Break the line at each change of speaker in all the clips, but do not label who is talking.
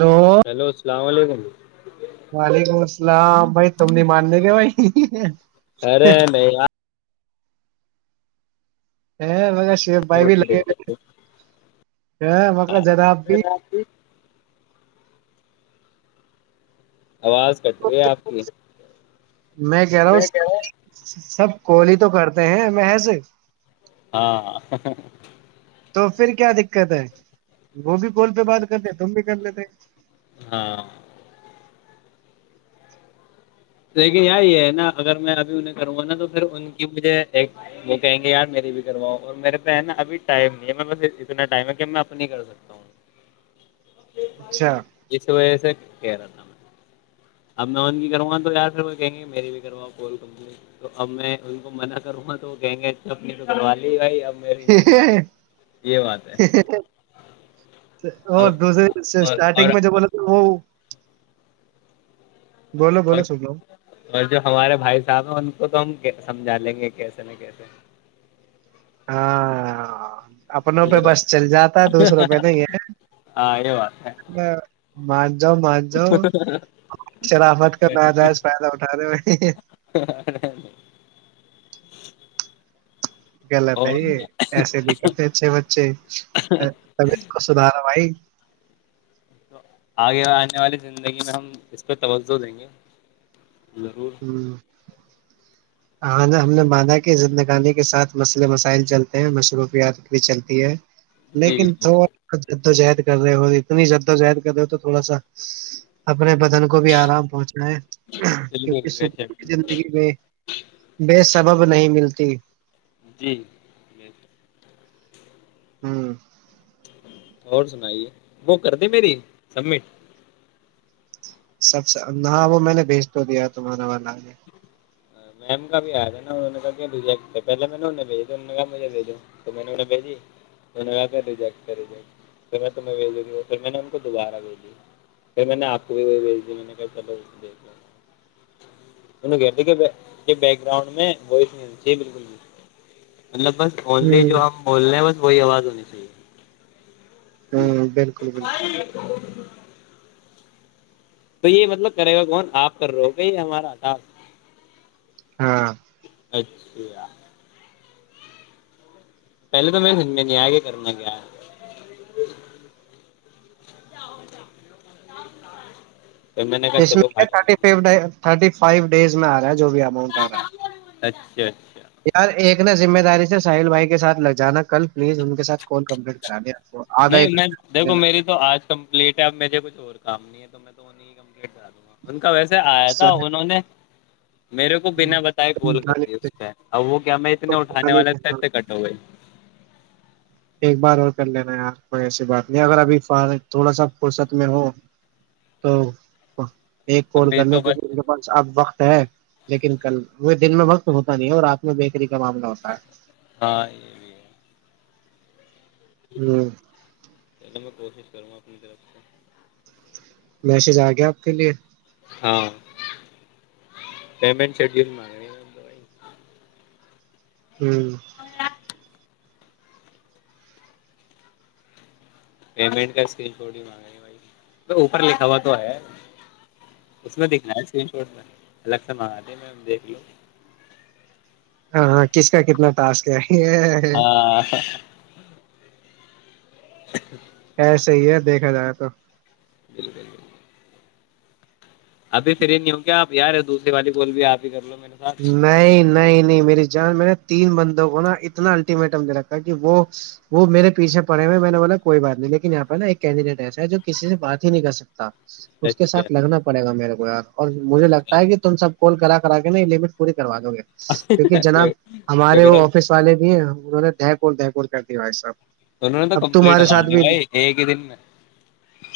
Hello
hello السلام علیکم ج [inaudible]
وعلیکم السلام بھائی تم نے ماننے کہ بھائی
ارے میں یار
[unintelligible] شی بھائی
یار
بھی لگے ہوے مق زدا آپ بھی
آواز کٹ رہی ہے آپ
میں کہہ رہا ہوں سب کولی تو کرتے ہیں محض
ہاں
تو پھر کیا دقت ہے وہ بھی کال پہ بات کرتے تم بھی کر لیتے
ہاں لیکن یار یہ ہے نا اگر میں ابھی انہیں کروں گا نا تو پھر ان کی مجھے ایک وہ کہیں گے یار میری بھی کرواؤں اور میرے پہ ہے نا ابھی ٹائم ہے بس اتنا ٹائم ہے کہ میں اپنی کر سکتا ہوں
اچھا
اس وجہ سے کہہ رہا تھا میں اب میں انکی کروں گا ہار روپئے گیں گے میری بھی کرا کال کمپنی تو اب میں ان کو منع کروں گا تو گیں گے اپ نے کروا لی بھائی اب میری نہیں کروا رہے یہ بات ہے اب
اور دوسرے
اور
اسٹارٹنگ میں جو بولے تھا وہ بولو
اور
بولو سن لو
اور جو ہمارے بھائی صاحب ہیں ان کو تو ہم سمجھا لیں گے کیسے نا کیسے
ہاں اپنوں
یہ
پہ بس
بات
چل جاتا ہے دوسروں پہ نہیں ہے
ہاں یہ بات
[inaudible] جاؤ مان جاؤ شرامت کا ن
ہے
جائج فائدہ اٹھان رہے میں
[inaudible]
غلط ہے
اور
یہ ایسے بھی کرتے اھے بچے طبیعت کو سدھارا بھائی
تو آگے آنے والی زندگی میں ہم اس پہ توجہ دیں گے ضرور
ہمم ہ نے ہم نے مانا کہ عت نکانی کے ساتھ مسئلے مسائل چلتے ہیں مصروفیات بھی چلتی ہے
جی
لیکن تھوڑا وقت جو جہد کر رہے ہو اتنی جدوجہد کر رہے ہو تو تھوڑا سا اب اپنے بدن کو بھی آرام پہنچنا ہے
بالکل بے
سکون
شک.
زندگی میں بیسٹ [unintelligible] سبب نہیں ملتی
جی
ہوں
اور سنائیے وہ کر د میری سبمٹ
سب سے نہاں وہ میں نے بھیج تو دیا تمہارا والا نے
میم کا بھی آیا تھا نا انہوں کہا کہ ریجیکٹ پہلے میں نے انہیں بھیجی انہوں کہا مجھے بھیجوں تو میں نے انہیں بھیجی تو انہوں کہا کہ ریجیکٹ کر ریجیکٹ پھر میں تمہیں بھیجوں گیوں پھر میں نے ان کو دوبارہ بھیج دیی پھر میں نے آپ کو بھی وہ بھیج دی میں نے کہا چلو دیکھ ل انوں کہیک گاؤنڈ میں و بکل بھی [unintelligible] مطلب بس اونلی جو ہم بول رہے ہیں بس [unintelligible] کوئی آواز ہونی چاہیے
ہ بالکل بالکل
جی [inaudible] تو یہ مطلب کرے گا کون آپ کر رہے ہوگے یہ ہمارا ہٹپ
ہاں
اچھا [inaudible] پہلے تو میں نے آگ کرنا کیا [unintelligible]
اس میں
چلو
کیا
بھائی
تھرٹی ف [unintelligible] تھرٹی فائیو ڈیز میں آ رہا ہے جو بھی اماؤنٹ آ رہا ہے
اچھاچ [unintelligible]
یار ایک نا ذمہ داری سے سال بھائی کے ساتھ لگ جانا کل پلیز ان کے ساتھ کال کمپلیٹ کرا دیا
نہیں میں دیکھو میری تو آج کمپلیٹ ہے اب مجھے کچھ اور کام نہیں ہے میں تو انیں کمپینٹ کرا دوں گا [unintelligible] کا ویسے آیا تھا انہوں نے [unintelligible] میرے کو بنا بتائے بول کرتی اس پہ ا وہ کیا میں اتنے اٹھانے والے پے کٹ ہو گئی
ایک بار اور کر لینا ہے یار کوئی ایسی بات نہیں اگر ابھی فار تھوڑا سا فرصت میں ہو تو ایک کال
ابھی
کرنے
تو بس
کیک اب وقت لیکن کل وہ دن میں وقت ہوتا نہیں ہے اور رات میں بیکری معاملہ ہوتا ہے
ہاں یہ بھی ہے
ہوں
چلو میں کوشش کروں گ اپنی طرف سے [unintelligible]
میسج آ گیا آپ کے لیے
ہاں پیمنٹ شیڈ مگنی [unintelligible]
ہوں
پیمنٹ کا اسکری شاٹ ہی مانگ رہ بھائی اوپر لکھا ہوا تو ہے اس میں دکھنا ہے اسکری شاٹ میں الگ سے منگا د میں دیکھ لوں [unintelligible]
ہاں ہاں کس کا کتنا ٹاس کیا
ہاں اچ [unintelligible]
ای صحی ہے دیکھا جائے تو
جال گل ج ابھی فری نہیں ہ ہووں کیا آپ یار دوسری والی بول بھی آپ ہی کر لو میرے ساتھ
نہیں نہیں نہیں نہیں میری جان میں نے تین بندوں کو نا اتنا الٹیمیٹم دے رکھا ہے کہ وہ وہ میرے پیھے پڑے ہوئے میں نے بولا کوئی بات نہیں لیکن یہاں پہ نا ایک کینڈیڈیٹ ایسا ہے جو کسی سے بات ہی نہیں کر سکتا اس کے
اچھا
ساتھ لگنا پڑے گا میرے کو کو اور مجھے لگتا ہے کہ تم سب کلا ک [unintelligible] پڑ [inaudible] کروا دو گے کیونکہ جناب ہمارے وہ آفس والے بھی ہیں انہوں نے دھ کوول دہیکور کر دیا ہوا ہے سب
انہوں نے تو
اب
کمپلیٹ
تمہارے
مار
ساتھ
دی
بھی
بھائی ایک ہی دن میں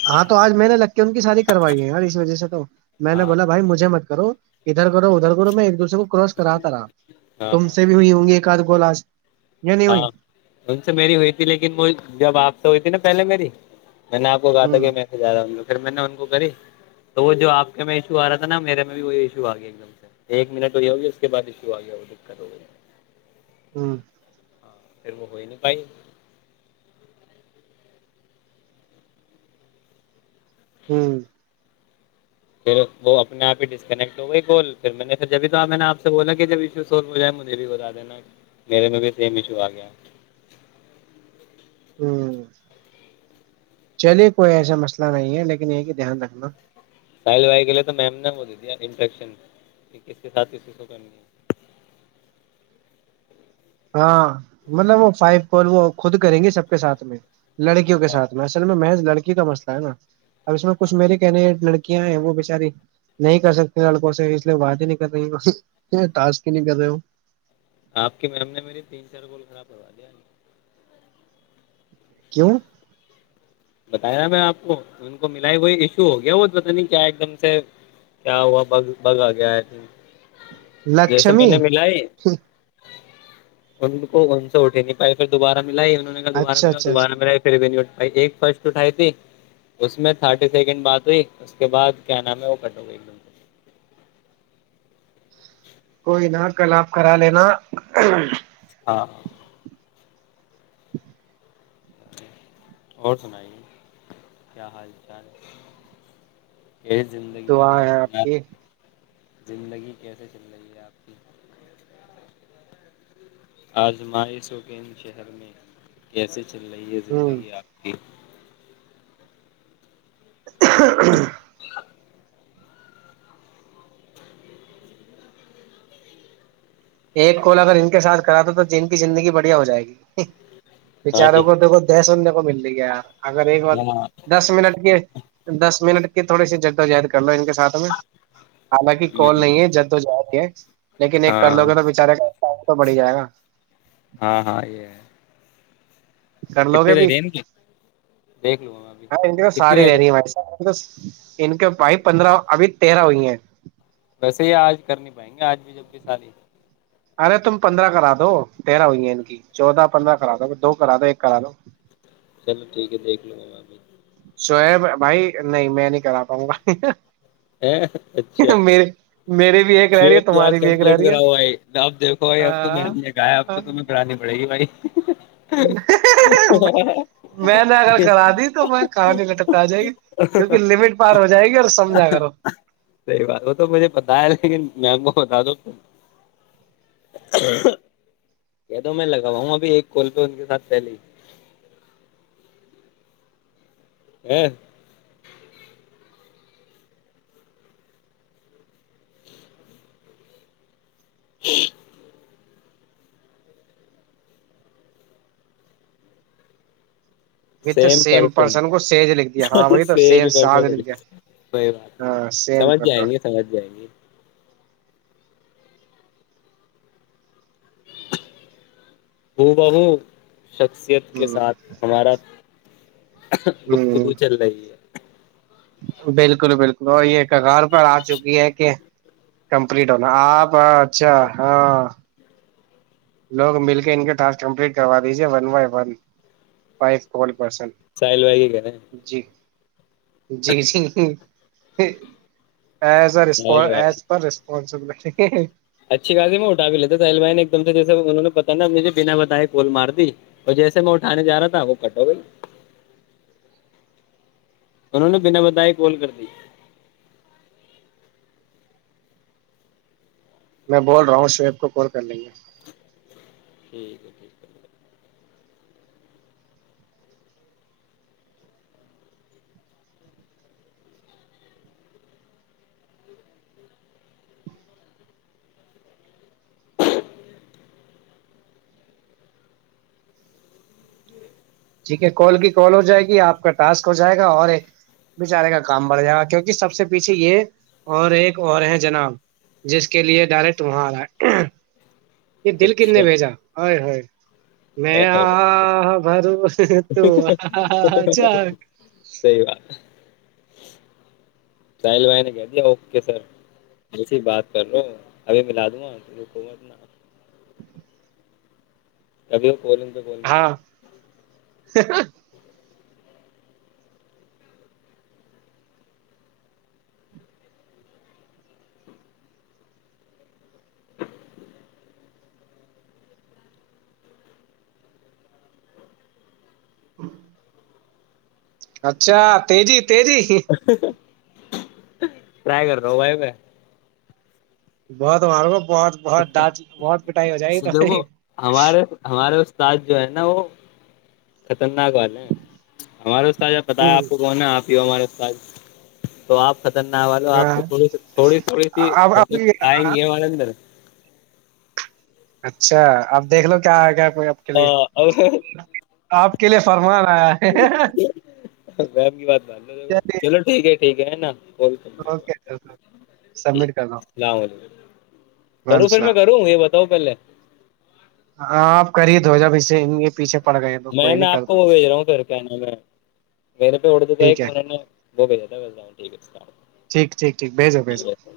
ہاں تو آج میں نے لگ کے ان کی ساری کروائی ہے ار اس وجہ سے تو میں نے
ہاں
بولا بھائی مجھے مت کرو [unintelligible] ادھر کرو ادھر میں ایک دوسرے کو کراس کراتا رہا
ہاں
تم
ہاں
سے بھی ہوئی ہوں گی ایک آدمی [unintelligible] گولاج [unintelligible]
ہاں ان سے میری ہوئی تھی لیکن وہ جب آپ سے ہوئی تھی نا پہلے میری [unintelligible] میں نے آپ کو کہا تھا
ہوں
کہ میں سے جاوں گا پھر میں نے وہ کری تو وہ جو آپ کے میں ایشو آ رہا تھا نا میرے میں بھی وہ ایشو آ گیا ایک دم سے ایک منٹ وہی ہوگی اس کے بعد ایشو آ گیا وہ دقت ہو گئی [unintelligible]
ہوں [unintelligible]
ہاں پھر میں ہوئی نہیں پائی [unintelligible]
ہوں [unintelligible]
پھر وہ اپنے آپ ہی ڈسکنیکٹ ہو گئی کال پھر میں نے پھر جبھی تو میں نے آپ سے بولا کہ جب ایشو سولو ہو جائے مجھے بھی بتا دینا میرے میں بھی سیم ایشو آ گیا
ہوں چلیے کوئی ایسا مسئلہ نہیں ہے لیکن یہ کہ دھیان رکھنا
ساحل بھائی کے لیے تو میم نے ب د دیا انفیکشن کس کے ساتھ کسی کو کرنی ہے
ہاں مطلب وہ فائو کال وہ خود کریں گی سب کے سھ میں لڑکیوں کے ساتھ میں اصل میں محض لڑکی کا مسئلہ ہے نا اب اس میں کچھ میرے کہنے لڑکیاں ہیں وہ بچاری نہیں کر سکتی لڑکوں سے اس لیے بات ہی نہیں کر رہیا ہی نہیں کر رہے ہو
آپ کی میم نے میری تین چار گول خراب کروا دیا
کیوں [unintelligible]
بتایا میں آپ کو ان کو ملاائی وہئی ایشو ہو گیا وہ پت نہیں کیا ایک دم سے کیا ہوا ب بگ آ گیا ہے
لچھمی
ان کو ان سے اٹے نہیں پائی پھر دوبارہ میں ملا ہی انوں نے کہ دوبارہ
اچھا
میںلا
اچھا
دوبارہ
اچھا
میں ملاائی پھر ایک [unintelligible] فرسٹ اٹھائی تھی اس میں تھرٹی سیکنڈ بات ہوئی اس کے بعد کیا نام ہے وہ کٹ ہو گئی ایک دم سے
کوئی نا کل آپ کرا لینا
ہاں اور سناائی کیا حال چال ہے یہ زندگی کا
دعا
دار
ہے
و
آپ
منار
کی
زندگی کیسے چل رہی ہے آپ کی آج مائ سوک ان شہر میں کیسے چل رہی ہے
ہوں
زندگی آپ کی
[inaudible] ایک کال اگر ان کے ساتھ کرات دو تو جن کی زندگی بڑھیا ہو جائے گی ب
ہاں
چاروں
جی
کو تو دہ سوں وہ ملتی گیا اگر ایک بار
ہاں
دس منٹ کے دس منٹ کے تھوڑ سی جدوجہد کرو ان کا ساتھ میں حالانکہ کال نہیں ہے جد و جی ہے چ [inaudible] لیکن ایک کر
ہاں
لوگا بچارے کا تو بڑھی جائے گا
ہاں ہاں یہ ہے
کر لو گے
کتنے
بھی
رہ رہی ہیں ان کی دیکھ لوں گا میں ابھی
ہاں ساری رہ رہی ہے ہمارے ساتھ بس ان کے بھائی پندرہ ابھی تیرہ ہوئی ہیں
ویسے یہ آج کرنی پائیں گے آج بھی جبک سادی
ارے تم پندرہ کرا دو تیرہ ہوئییں کی چودہ پندرہ کرا دو دو کرا دو ایک کرا دو
چلو ٹھیک ہے دیکھ لوں اب بھی
سویب بھائی نہیں میں نہیں کرا پاؤں گ
ہ اچھا
میری بھی ایک رہ رہی
پ
ہے
پیاز
تمہاری بھی ایک رہ
کمپلیٹ
رہی ہے
کراؤ بھائی آپ دیکھو بھائی اب تو م نےگایا اب تویں کرانی پڑے گی بھائی
میں نے اگر کرا دی تو میں کہانی لٹک آ جائے گی کیونکہ لمٹ پار ہو جائے گی اور سمجھا کرو
صحیح بات وہ تو مجھے پتا ہے لیکن میم کو بتا دو کہ تو میں لگوا ہوں ابھی ایک کول پہ ان کے ساتھ پہل ہاں [inaudible]
وت
سیم پرسن
کو سیج لکھ دیا ہاں وہی تو
کوئی
سیم ساج لکھ دیا
بات نہیں
ہاں سیم
سمجھ
پتا
جائیں گے سمجھ جائیں گے وہ بابو شخصیت کے
ہ
ساتھ ہمارا
ہ
گفتگو چل رہی ہے
بالکل بالکل اور یہ ک گار پر آ چکی ہے کہ کمپلیٹ ہونا آپ اچھا ہاں لوگ مل کے ان کے ٹاسٹ کمپلیٹ کروا دیجیے ون بائی ون ف پرسن
ساحل بھائی کے کہہ رہے ہیں
جی جی جی [unintelligible] ایز ا رپ
ساحل بھائی
ایز [unintelligible]
اچھی گااتی میں اٹھا بھی لیتا تھاو نے ایک دم سے جیسے انہوں نے پتا نا مجھے بنا بتائے گول مار دی اور جیسے میں اٹھانے جا رہا تھا وہ کٹ ہو گئی انہوں نے بنا بندائے کال کر دی
میں بول رہا ہوں شعیب کو کال کر ل گے
ٹھیک ہے
ٹھیک ہے کال کی کال ہو جائے گی آپ کا ٹاسک ہو جائے گا اور ایک بچارے کا کام بڑھ جائے گا کیونکہ سب سے پیچھے یہ اور ایک اور ہے جناب جس کے لیے ڈائریکٹ وہاں آ رہا ہے یہ
ہے
دل کن نے
اچھا
بھیجا ہو میں آ بھرو تو جائے
سل نے کہ دیا اوکے سر و بات کر لو ابھی میںلا دوں گا حکومت ن ابھی [unintelligible]
ہاں [unintelligible] اچھا تجت تری
ٹرائی کر رہا ہوں بھائی میں
بہت ہمار کو بہت بہت دانت بہت پٹائی ہو جائے گی تاری
سج جو ہے نا وہ خطرناک والے ہیں ہمارے اسب پتا ہے
ہوں
آپ کو کون ہے آپ ہمارے پاس تو آپ خطرناک والو آپ سے
ہاں
تھی تھوڑی تھوڑی سی
اب
حرکت آئیں
اب
گی ہے ہمارے اندر
اچھا اب دیکھ لو کیا آ گ آ کے لیے
ہاں اب
آپ کے لیے فرمان آیا ہے
وم کی بات مان ل
چلیے
چلو ٹھیک ہے ٹھیک ہے نا
اوکے سبمٹ کر دو
اللام علیکم
وعلیکم
کروں پھر میں
السلام
کروں یہ بتاؤ پہلے
آاں آپ کر ہید ہو جابے پیچھے پڑ گئے تو
میں
کوئی
نے
نہیں
آپ
کر
کو
دو
وہ بھیج رہا ہوں پھر کیا نام میں میرے پہ اڑد کا ایک
ٹھیک ہے
نے وہ بھیجا تھاایک
ٹھیک ٹھیک ٹھیک بھیجو بھیجو
ہے